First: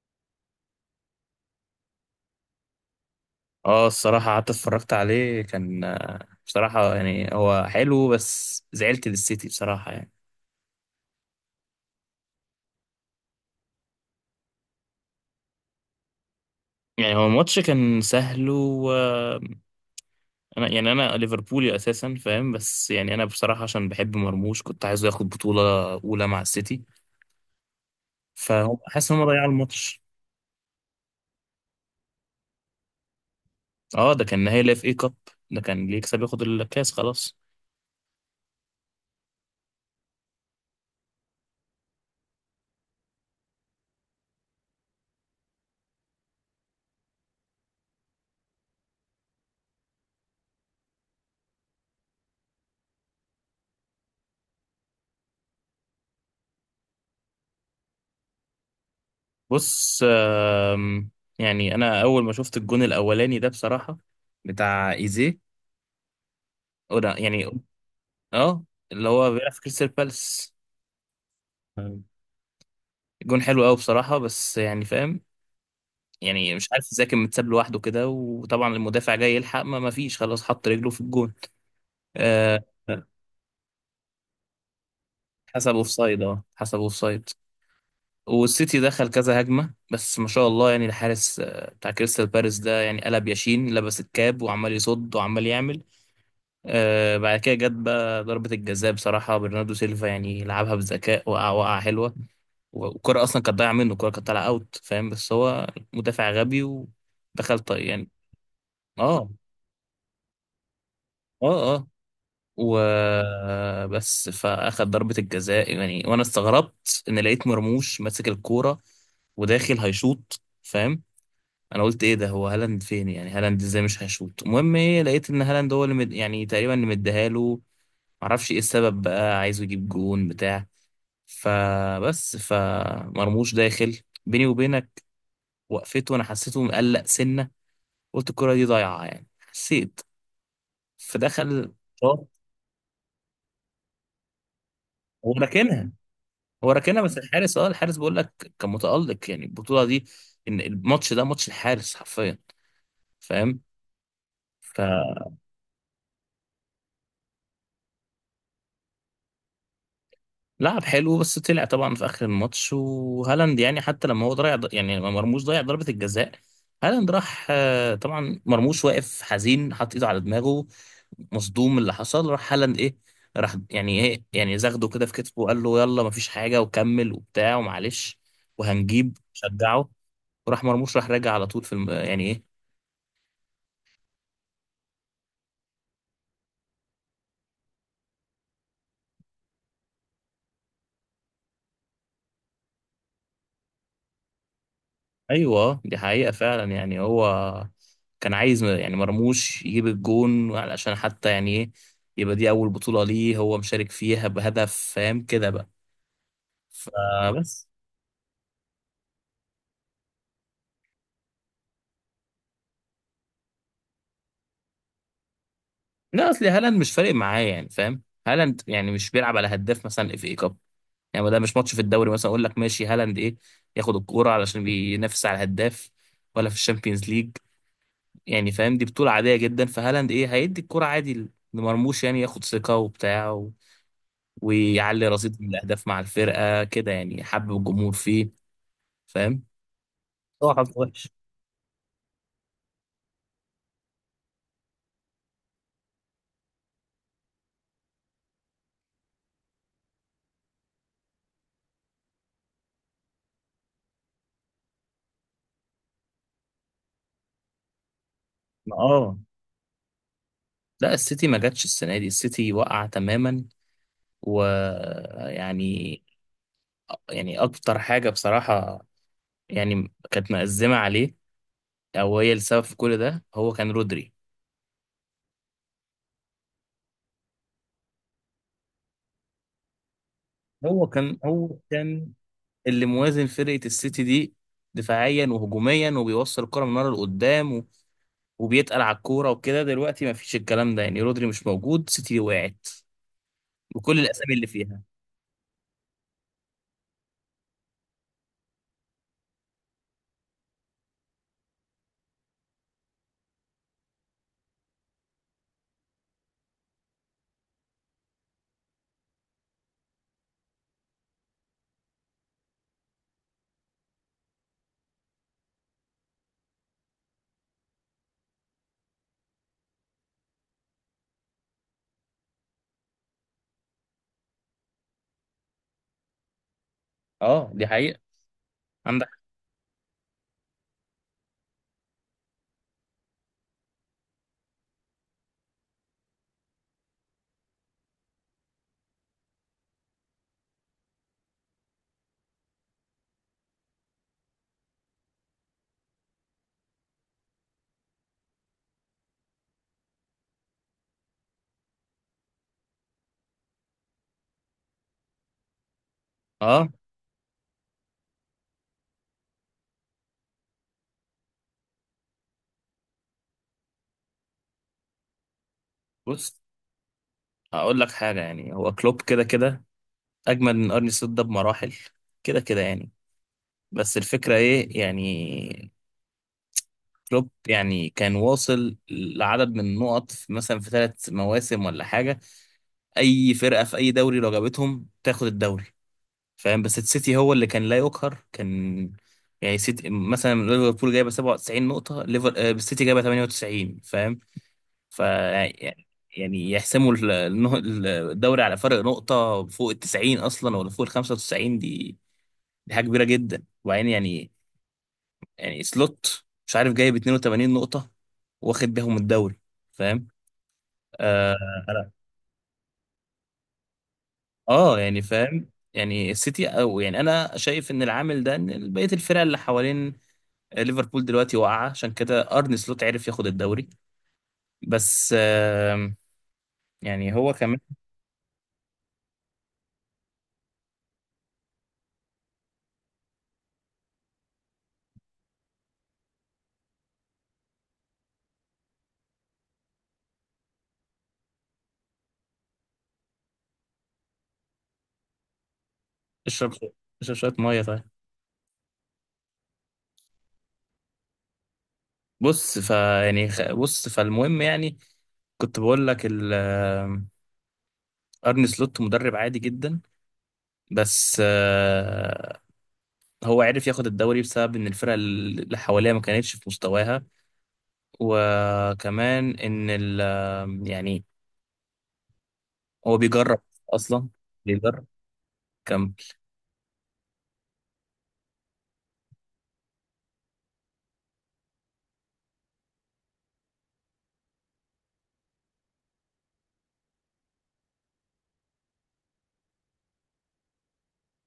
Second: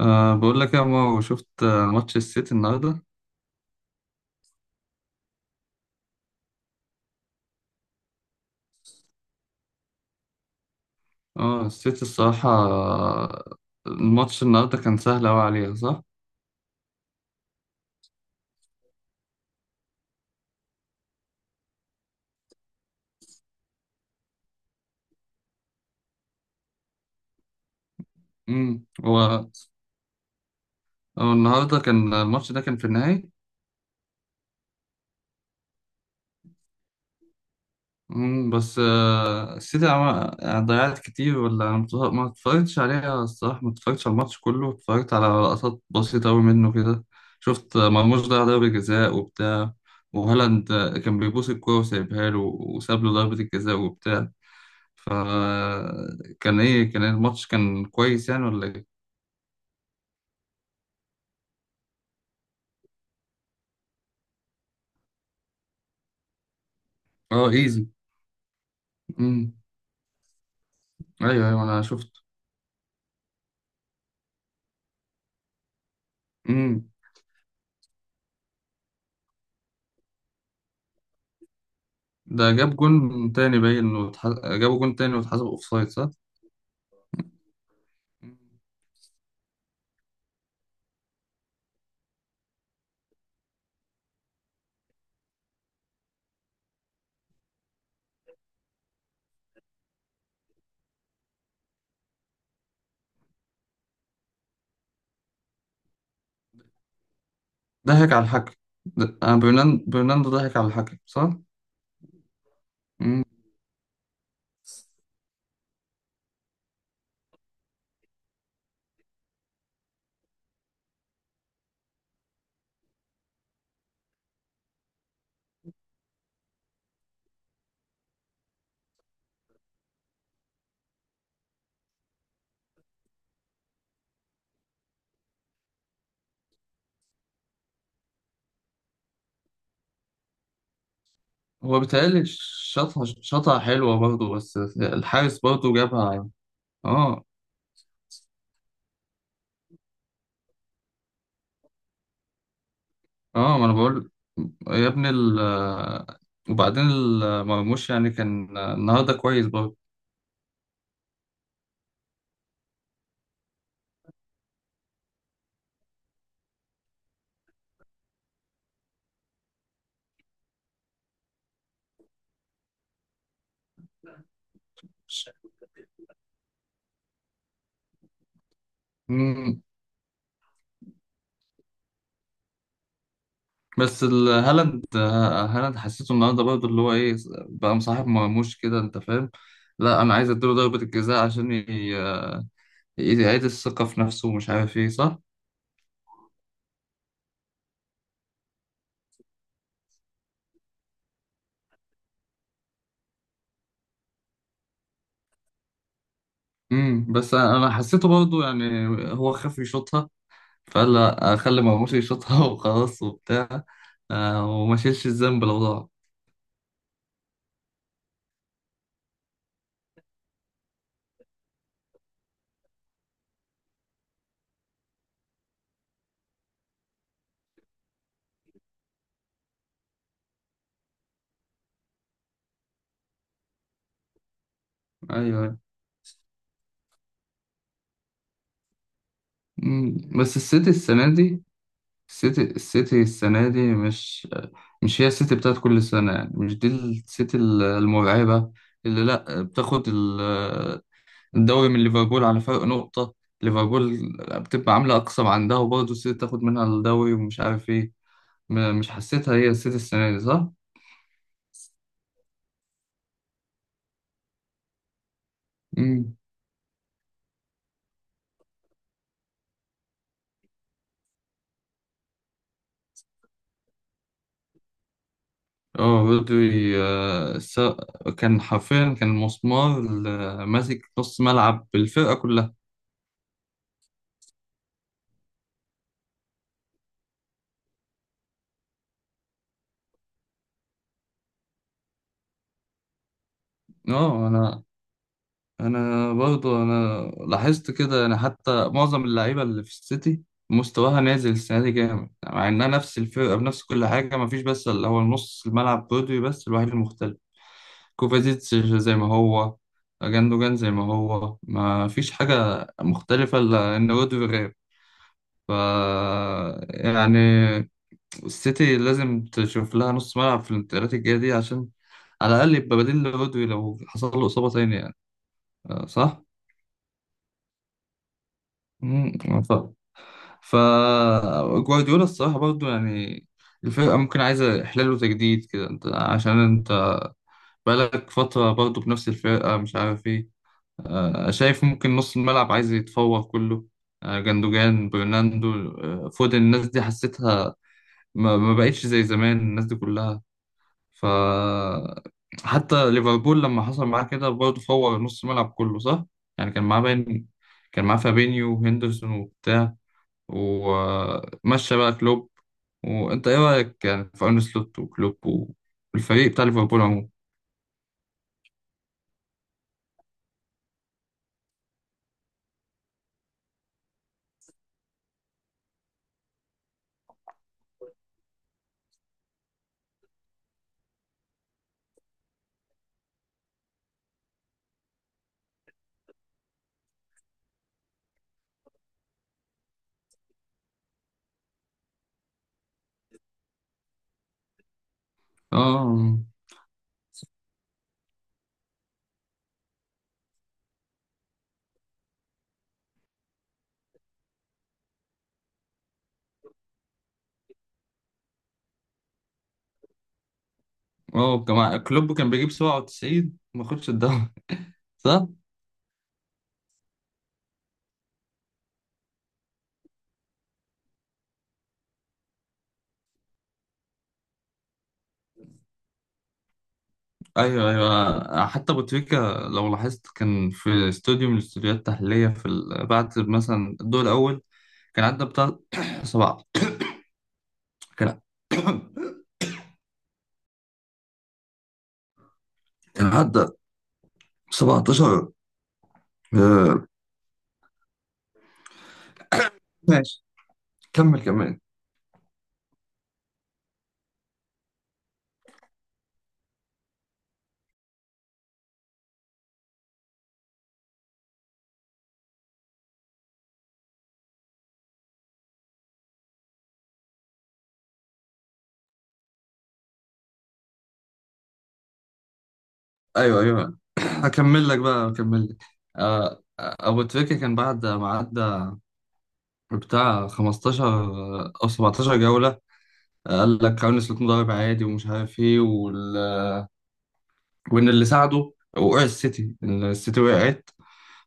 بقول لك يا مو، شفت ماتش السيتي النهارده؟ اه الصراحة قعدت اتفرجت عليه كان بصراحة يعني هو حلو بس زعلت للسيتي بصراحة يعني. اه السيتي الصراحة الماتش النهارده كان سهل أوي عليها، صح؟ يعني هو الماتش كان سهل و انا يعني انا ليفربولي اساسا فاهم، بس يعني انا بصراحة عشان بحب مرموش كنت عايزه ياخد بطولة اولى مع السيتي، فهم حاسس ان هو هم ضيعوا الماتش. هو النهارده كان الماتش ده كان في النهائي. اه ده كان نهائي لاف اي كاب، ده كان اللي يكسب ياخد الكاس خلاص. بس السيتي عمل يعني ضيعت كتير، ولا أنا ما اتفرجتش عليها. الصراحة ما اتفرجتش على الماتش كله، اتفرجت على لقطات بسيطة أوي منه كده. شفت مرموش ضيع ضربة جزاء وبتاع. وهالاند كان بيبوس الكورة وسايبها له، وساب له ضربة الجزاء وبتاع. فكان ايه؟ كان الماتش كان كويس يعني، ولا ايه؟ بص، آم، يعني انا اول ما شفت الجون الاولاني ده بصراحة بتاع ايزيه أو ده اه، يعني، ايزي. اه اللي هو بيلعب امم، في كريستال بالاس. ايوه ايوه، انا أيوة. شفت. الجون حلو قوي بصراحة بس يعني فاهم، يعني مش عارف امم ازاي كان متساب لوحده كده، وطبعا المدافع جاي يلحق ما فيش، خلاص حط رجله في الجون. ده آه جاب جون تاني باين جابوا جون تاني واتحسب حسب اوفسايد، صح؟ اوفسايد، اه حسب اوفسايد. مم. والسيتي دخل كذا هجمة بس ما شاء الله يعني الحارس بتاع كريستال بالاس ده يعني قلب ياشين، لبس الكاب وعمال يصد وعمال يعمل. بعد كده جت بقى ضربة الجزاء، بصراحة برناردو سيلفا يعني لعبها بذكاء، وقع وقع حلوة. والكرة أصلا كانت ضايعة منه، الكرة كانت طالعة أوت فاهم، بس هو مدافع غبي ودخل طيب يعني. ضحك على الحكم. اه برناندو ضحك على الحكم، صح؟ اه اه. امم وبس فأخد ضربة الجزاء يعني، وأنا استغربت إن لقيت مرموش ماسك الكورة وداخل هيشوط فاهم. انا قلت ايه ده، هو هالاند فين؟ يعني هالاند ازاي مش هيشوط؟ المهم ايه، لقيت ان هالاند هو اللي يعني تقريبا اللي مديها له، معرفش ايه السبب بقى، عايزه يجيب جون بتاع. فبس، فمرموش داخل بيني وبينك، وقفته وانا حسيته مقلق سنه، قلت الكره دي ضايعه يعني، حسيت. فدخل هو شاط، بيتهيألي شاطها، شاطها حلوة برضه بس هو الحارس برضه راكنها، جابها. هو راكنها بس اه الحارس، اه الحارس بقول لك كان متالق يعني البطوله دي، ان الماتش ده ماتش الحارس حرفيا اه، فاهم. ما انا بقول. يا ابني وبعدين مرموش يعني كان النهارده كويس برضه. لعب حلو بس طلع طبعا في اخر الماتش، وهالاند يعني حتى لما هو ضيع، يعني لما مرموش ضيع ضربة الجزاء، هالاند راح طبعا مرموش واقف حزين حاطط ايده على دماغه، مصدوم من اللي حصل، راح هالاند ايه، راح يعني ايه، يعني زغده كده في كتفه، وقال له يلا مفيش حاجة وكمل وبتاع ومعلش وهنجيب مم. شجعه. وراح مرموش راح راجع على طول في يعني ايه. بس هالاند هالاند حسيته النهارده برضه اللي هو ايه، بقى مصاحب مرموش كده، انت فاهم. لا، انا عايز اديله ضربة الجزاء عشان يعيد الثقة في نفسه ومش عارف ايه، صح؟ ايوه دي حقيقة فعلا يعني، هو كان عايز يعني مرموش يجيب الجون علشان حتى يعني ايه، يبقى دي اول بطولة ليه هو مشارك فيها بهدف، فاهم كده بقى بس انا فبس. أنا حسيته برضه يعني، هو خاف يشوطها، فقال لا، اخلي مرموش يشوطها وخلاص وبتاع. وما شيلش الذنب لو ضاع. لا اصل هالاند مش فارق معاه يعني فاهم، هالاند يعني مش بيلعب على هداف مثلا، اف اي كاب يعني، ما ده مش ماتش في الدوري مثلا اقول لك ماشي هالاند ايه ياخد الكورة علشان بينافس على الهداف، ولا في الشامبيونز ليج، يعني فاهم دي بطولة عادية جدا، فهالاند ايه هيدي الكورة عادي لمرموش، يعني ياخد ثقة وبتاع ويعلي ايوه، رصيد أيوة. الاهداف مع الفرقه كده، يعني حب الجمهور فيه فاهم. بس هو السيتي حظ وحش. السنة دي، السيتي السيتي السنة دي مش، مش هي السيتي بتاعت كل سنة يعني. مش دي السيتي المرعبة اللي لأ بتاخد الدوري من ليفربول على فرق نقطة. ليفربول بتبقى عاملة أقصى ما عندها وبرضه السيتي تاخد منها الدوري ومش عارف إيه. مش اه، حسيتها هي السيتي السنة دي، صح؟ لا السيتي ما جاتش السنه دي، السيتي وقع تماما ويعني، مم. يعني اكتر حاجه بصراحه يعني كانت مأزمه عليه، او هي السبب في كل ده، هو كان رودري. اه، رودري كان حرفيا كان مسمار هو ماسك كان نص هو ملعب كان الفرقة كلها. اللي موازن فرقه السيتي دي، دفاعيا وهجوميا، وبيوصل الكره من ورا لقدام وبيتقل على الكوره وكده، دلوقتي ما فيش الكلام ده، يعني رودري مش موجود، سيتي وقعت بكل اه، الاسامي اللي انا فيها. انا برضو انا لاحظت كده، يعني حتى معظم اللعيبه اللي في السيتي مستواها نازل السنه دي جامد يعني. مع انها نفس الفرقه بنفس كل حاجه، ما فيش بس اللي هو نص الملعب برودري بس الوحيد المختلف. كوفازيتش زي ما هو، جاندوجان زي ما هو، ما فيش حاجه مختلفه الا ان رودري غاب. ف يعني، السيتي لازم تشوف لها نص ملعب في الانتقالات الجايه دي عشان على الاقل يبقى بديل لرودري لو حصل له اصابه تانية يعني. صح؟ اه دي حقيقة عندك. مم، فجوارديولا الصراحة برضو يعني الفرقة ممكن عايزة إحلال وتجديد كده. أنت عشان أنت بقالك فترة برضو بنفس الفرقة، مش عارف إيه. شايف ممكن نص الملعب عايز يتفور كله. جندوجان، برناندو، فودن، الناس دي حسيتها ما بقتش زي زمان، الناس دي كلها. ف حتى ليفربول لما حصل معاه كده برضه فور نص الملعب كله، صح؟ يعني كان اه معاه باين، كان معاه فابينيو وهندرسون وبتاع، ومشى بقى كلوب. وانت ايه رايك يعني في ارن سلوت وكلوب بص، والفريق بتاع ليفربول عموما؟ هقول لك حاجة يعني، هو كلوب كده كده اجمل من ارني سلوت ده بمراحل، كده كده يعني. بس الفكرة ايه يعني، كلوب يعني كان واصل لعدد من النقط مثلا في ثلاث مواسم ولا حاجة، اي فرقة في اي دوري لو جابتهم تاخد الدوري فاهم، بس السيتي هو اللي كان لا يقهر، كان يعني سيتي مثلا، ليفربول جايبه 97 نقطة، ليفر آه، السيتي جايبه 98 فاهم، ف اه يعني يحسموا الدوري على فرق نقطة فوق ال 90 أصلا، ولا فوق ال 95، دي دي حاجة كبيرة جدا، وبعدين يعني، يعني سلوت مش عارف جايب 82 نقطة واخد بيهم الدوري فاهم. آه, اه، جماعة كلوب كان بيجيب 97 ما خدش الدوري يعني صح؟ فاهم، يعني السيتي، أو يعني أنا شايف إن العامل ده، إن بقية الفرق اللي حوالين ليفربول دلوقتي واقعة، عشان كده أرن سلوت عرف ياخد الدوري. بس يعني هو كمان. ايوه ايوه، حتى ابو تريكة لو لاحظت كان في استوديو من الاستوديوهات التحليليه في بعد مثلا الدور الاول كان عدى بتاع سبعة. كان كان عدى 17. اشرب، آه، اشرب شوية مية طيب. ماشي، كمل كمان. بص فالمهم يعني كنت بقول لك ارني سلوت مدرب عادي جدا، بس هو عرف ياخد الدوري بسبب ان الفرق اللي حواليه ما كانتش في مستواها، وكمان ان ال آه، يعني هو بيجرب ايوه ايوه، اصلا، بيجرب هكمل لك. كم. ابو تريكة كان بعد ما عدى بتاع 15 او 17 جولة. قال لك كارلوس سلوت مدرب عادي ومش عارف ايه وان اللي ساعده وقع السيتي، إن السيتي وقعت،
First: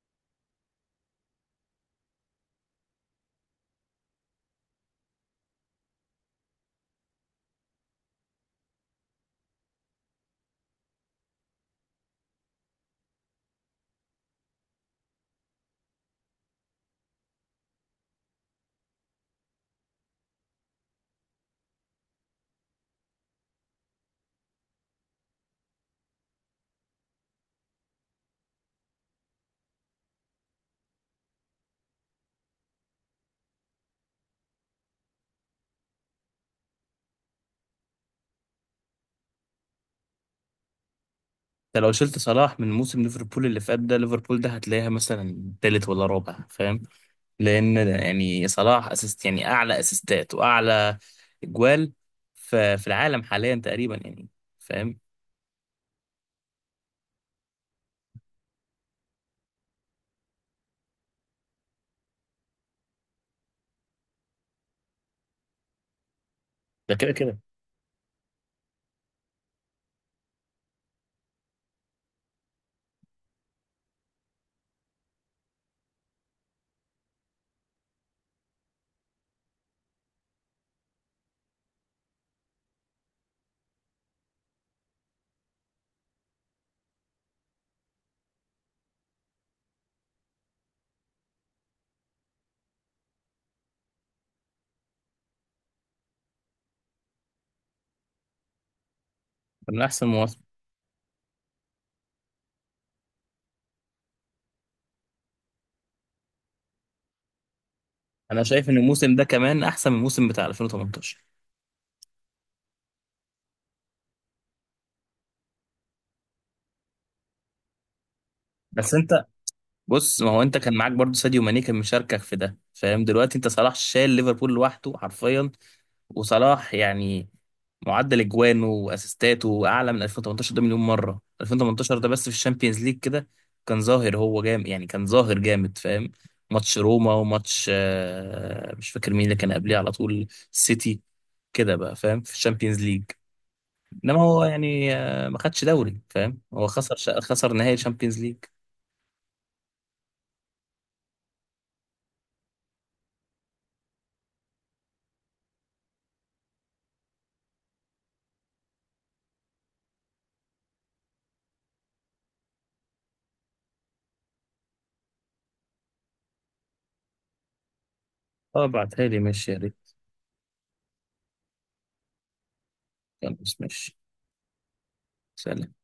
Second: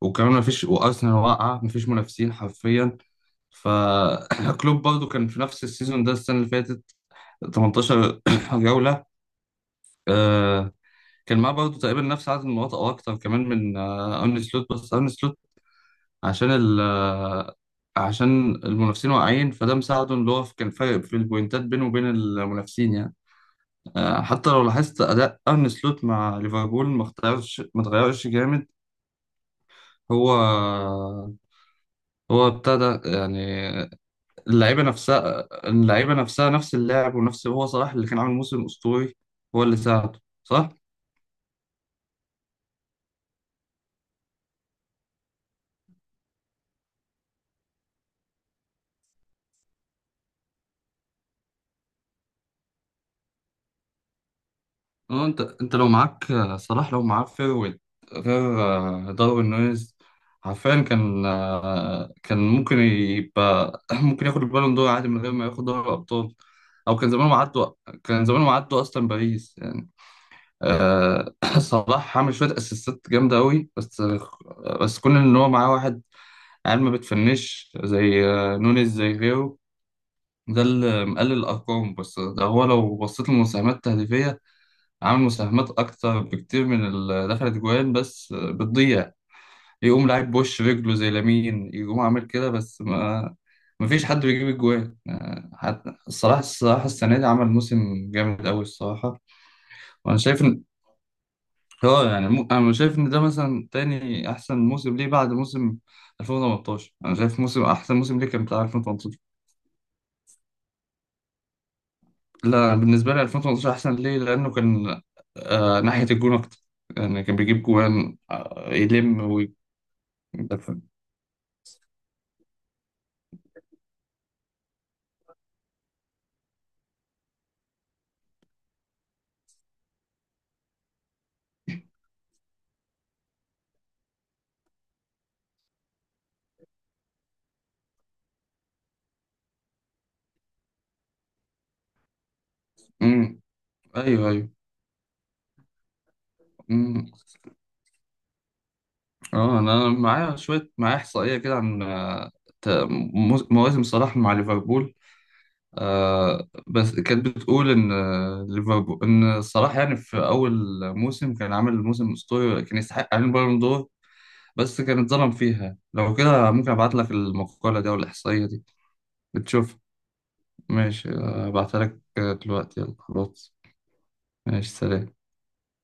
وكمان مفيش وارسنال واقعة، مفيش منافسين حرفيا. فكلوب برضو كان في نفس السيزون ده السنة اللي فاتت 18 جولة. آه، كان معاه برضو تقريبا نفس عدد النقاط او اكتر كمان من ارن سلوت. بس ارن سلوت عشان ال عشان المنافسين واقعين، فده مساعده، اللي هو كان فارق في البوينتات بينه وبين المنافسين يعني. حتى لو لاحظت اداء ارن سلوت مع ليفربول ما اختارش، ما اتغيرش جامد. هو هو ابتدى يعني اللعيبه نفسها، اللعيبه نفسها، نفس اللاعب. ونفس، هو صلاح اللي كان عامل موسم اسطوري، هو اللي ساعده صلاح. انت لو شلت صلاح من موسم ليفربول اللي فات ده، ليفربول ده هتلاقيها مثلا تالت ولا رابع فاهم. لان يعني صلاح اسيست يعني اعلى اسيستات واعلى اجوال في العالم حاليا تقريبا يعني فاهم. اه، انت لو معاك صلاح، لو معاه فيرويد، غير داروين نونيز، عارفين كان كان ممكن يبقى ممكن ياخد البالون دور عادي من غير ما ياخد دوري الابطال. ده او كان كده زمانهم كده عدوا، كان زمانهم عدوا اصلا باريس يعني. صلاح عمل شويه اسيستات جامده قوي بس، بس كون ان هو معاه واحد عيال ما بتفنش زي نونيز زي غيره، ده اللي مقلل الارقام. بس ده هو لو بصيت للمساهمات التهديفيه، عامل مساهمات أكتر بكتير من اللي دخلت جوان بس بتضيع. يقوم لعيب بوش رجله زي لامين، يقوم عامل كده، بس ما مفيش حد بيجيب الجوان. حتى الصراحة، الصراحة السنة دي عمل موسم جامد أوي الصراحة. من احسن وأنا مواسم. شايف إن هو يعني أنا شايف إن ده مثلا تاني أحسن موسم ليه بعد موسم 2018. أنا شايف موسم، أحسن موسم ليه انا كان بتاع شايف ان الموسم 2018. ده كمان احسن من الموسم بتاع 2018. لا، بالنسبة لي 2018 أحسن ليه، لأنه كان ناحية الجون أكتر، يعني كان بيجيب جوان بس انت يلم. بص، ما هو ده انت كان فهم. معاك برضو ساديو ماني كان مشاركك في ده فاهم، دلوقتي انت صلاح شايل ليفربول لوحده حرفيا. وصلاح يعني معدل اجوانه واسيستاته اعلى من 2018 ده مليون مره، 2018 ده بس في الشامبيونز ليج كده كان ظاهر هو جامد يعني، كان ظاهر جامد فاهم. ماتش روما وماتش مش فاكر مين اللي كان قبليه على طول، السيتي كده بقى فاهم في الشامبيونز ليج، امم، انما ايوه هو ايوه. يعني ما خدش دوري فاهم، هو امم، خسر نهائي الشامبيونز ليج. اه، انا معايا شويه، معايا احصائيه كده عن مواسم صلاح مع ليفربول. آه، بس كانت بتقول ان ليفربول، ان صلاح يعني في اول موسم كان عامل موسم اسطوري كان يستحق عليه البالون دور، بس كان اتظلم فيها. لو كده ممكن ابعت لك المقاله دي او الاحصائيه دي اه بعتها لي ماشي يا بتشوف. ريت. ماشي، ابعتها لك دلوقتي. يلا خلاص. خلاص ماشي. ماشي، سلام. سلام.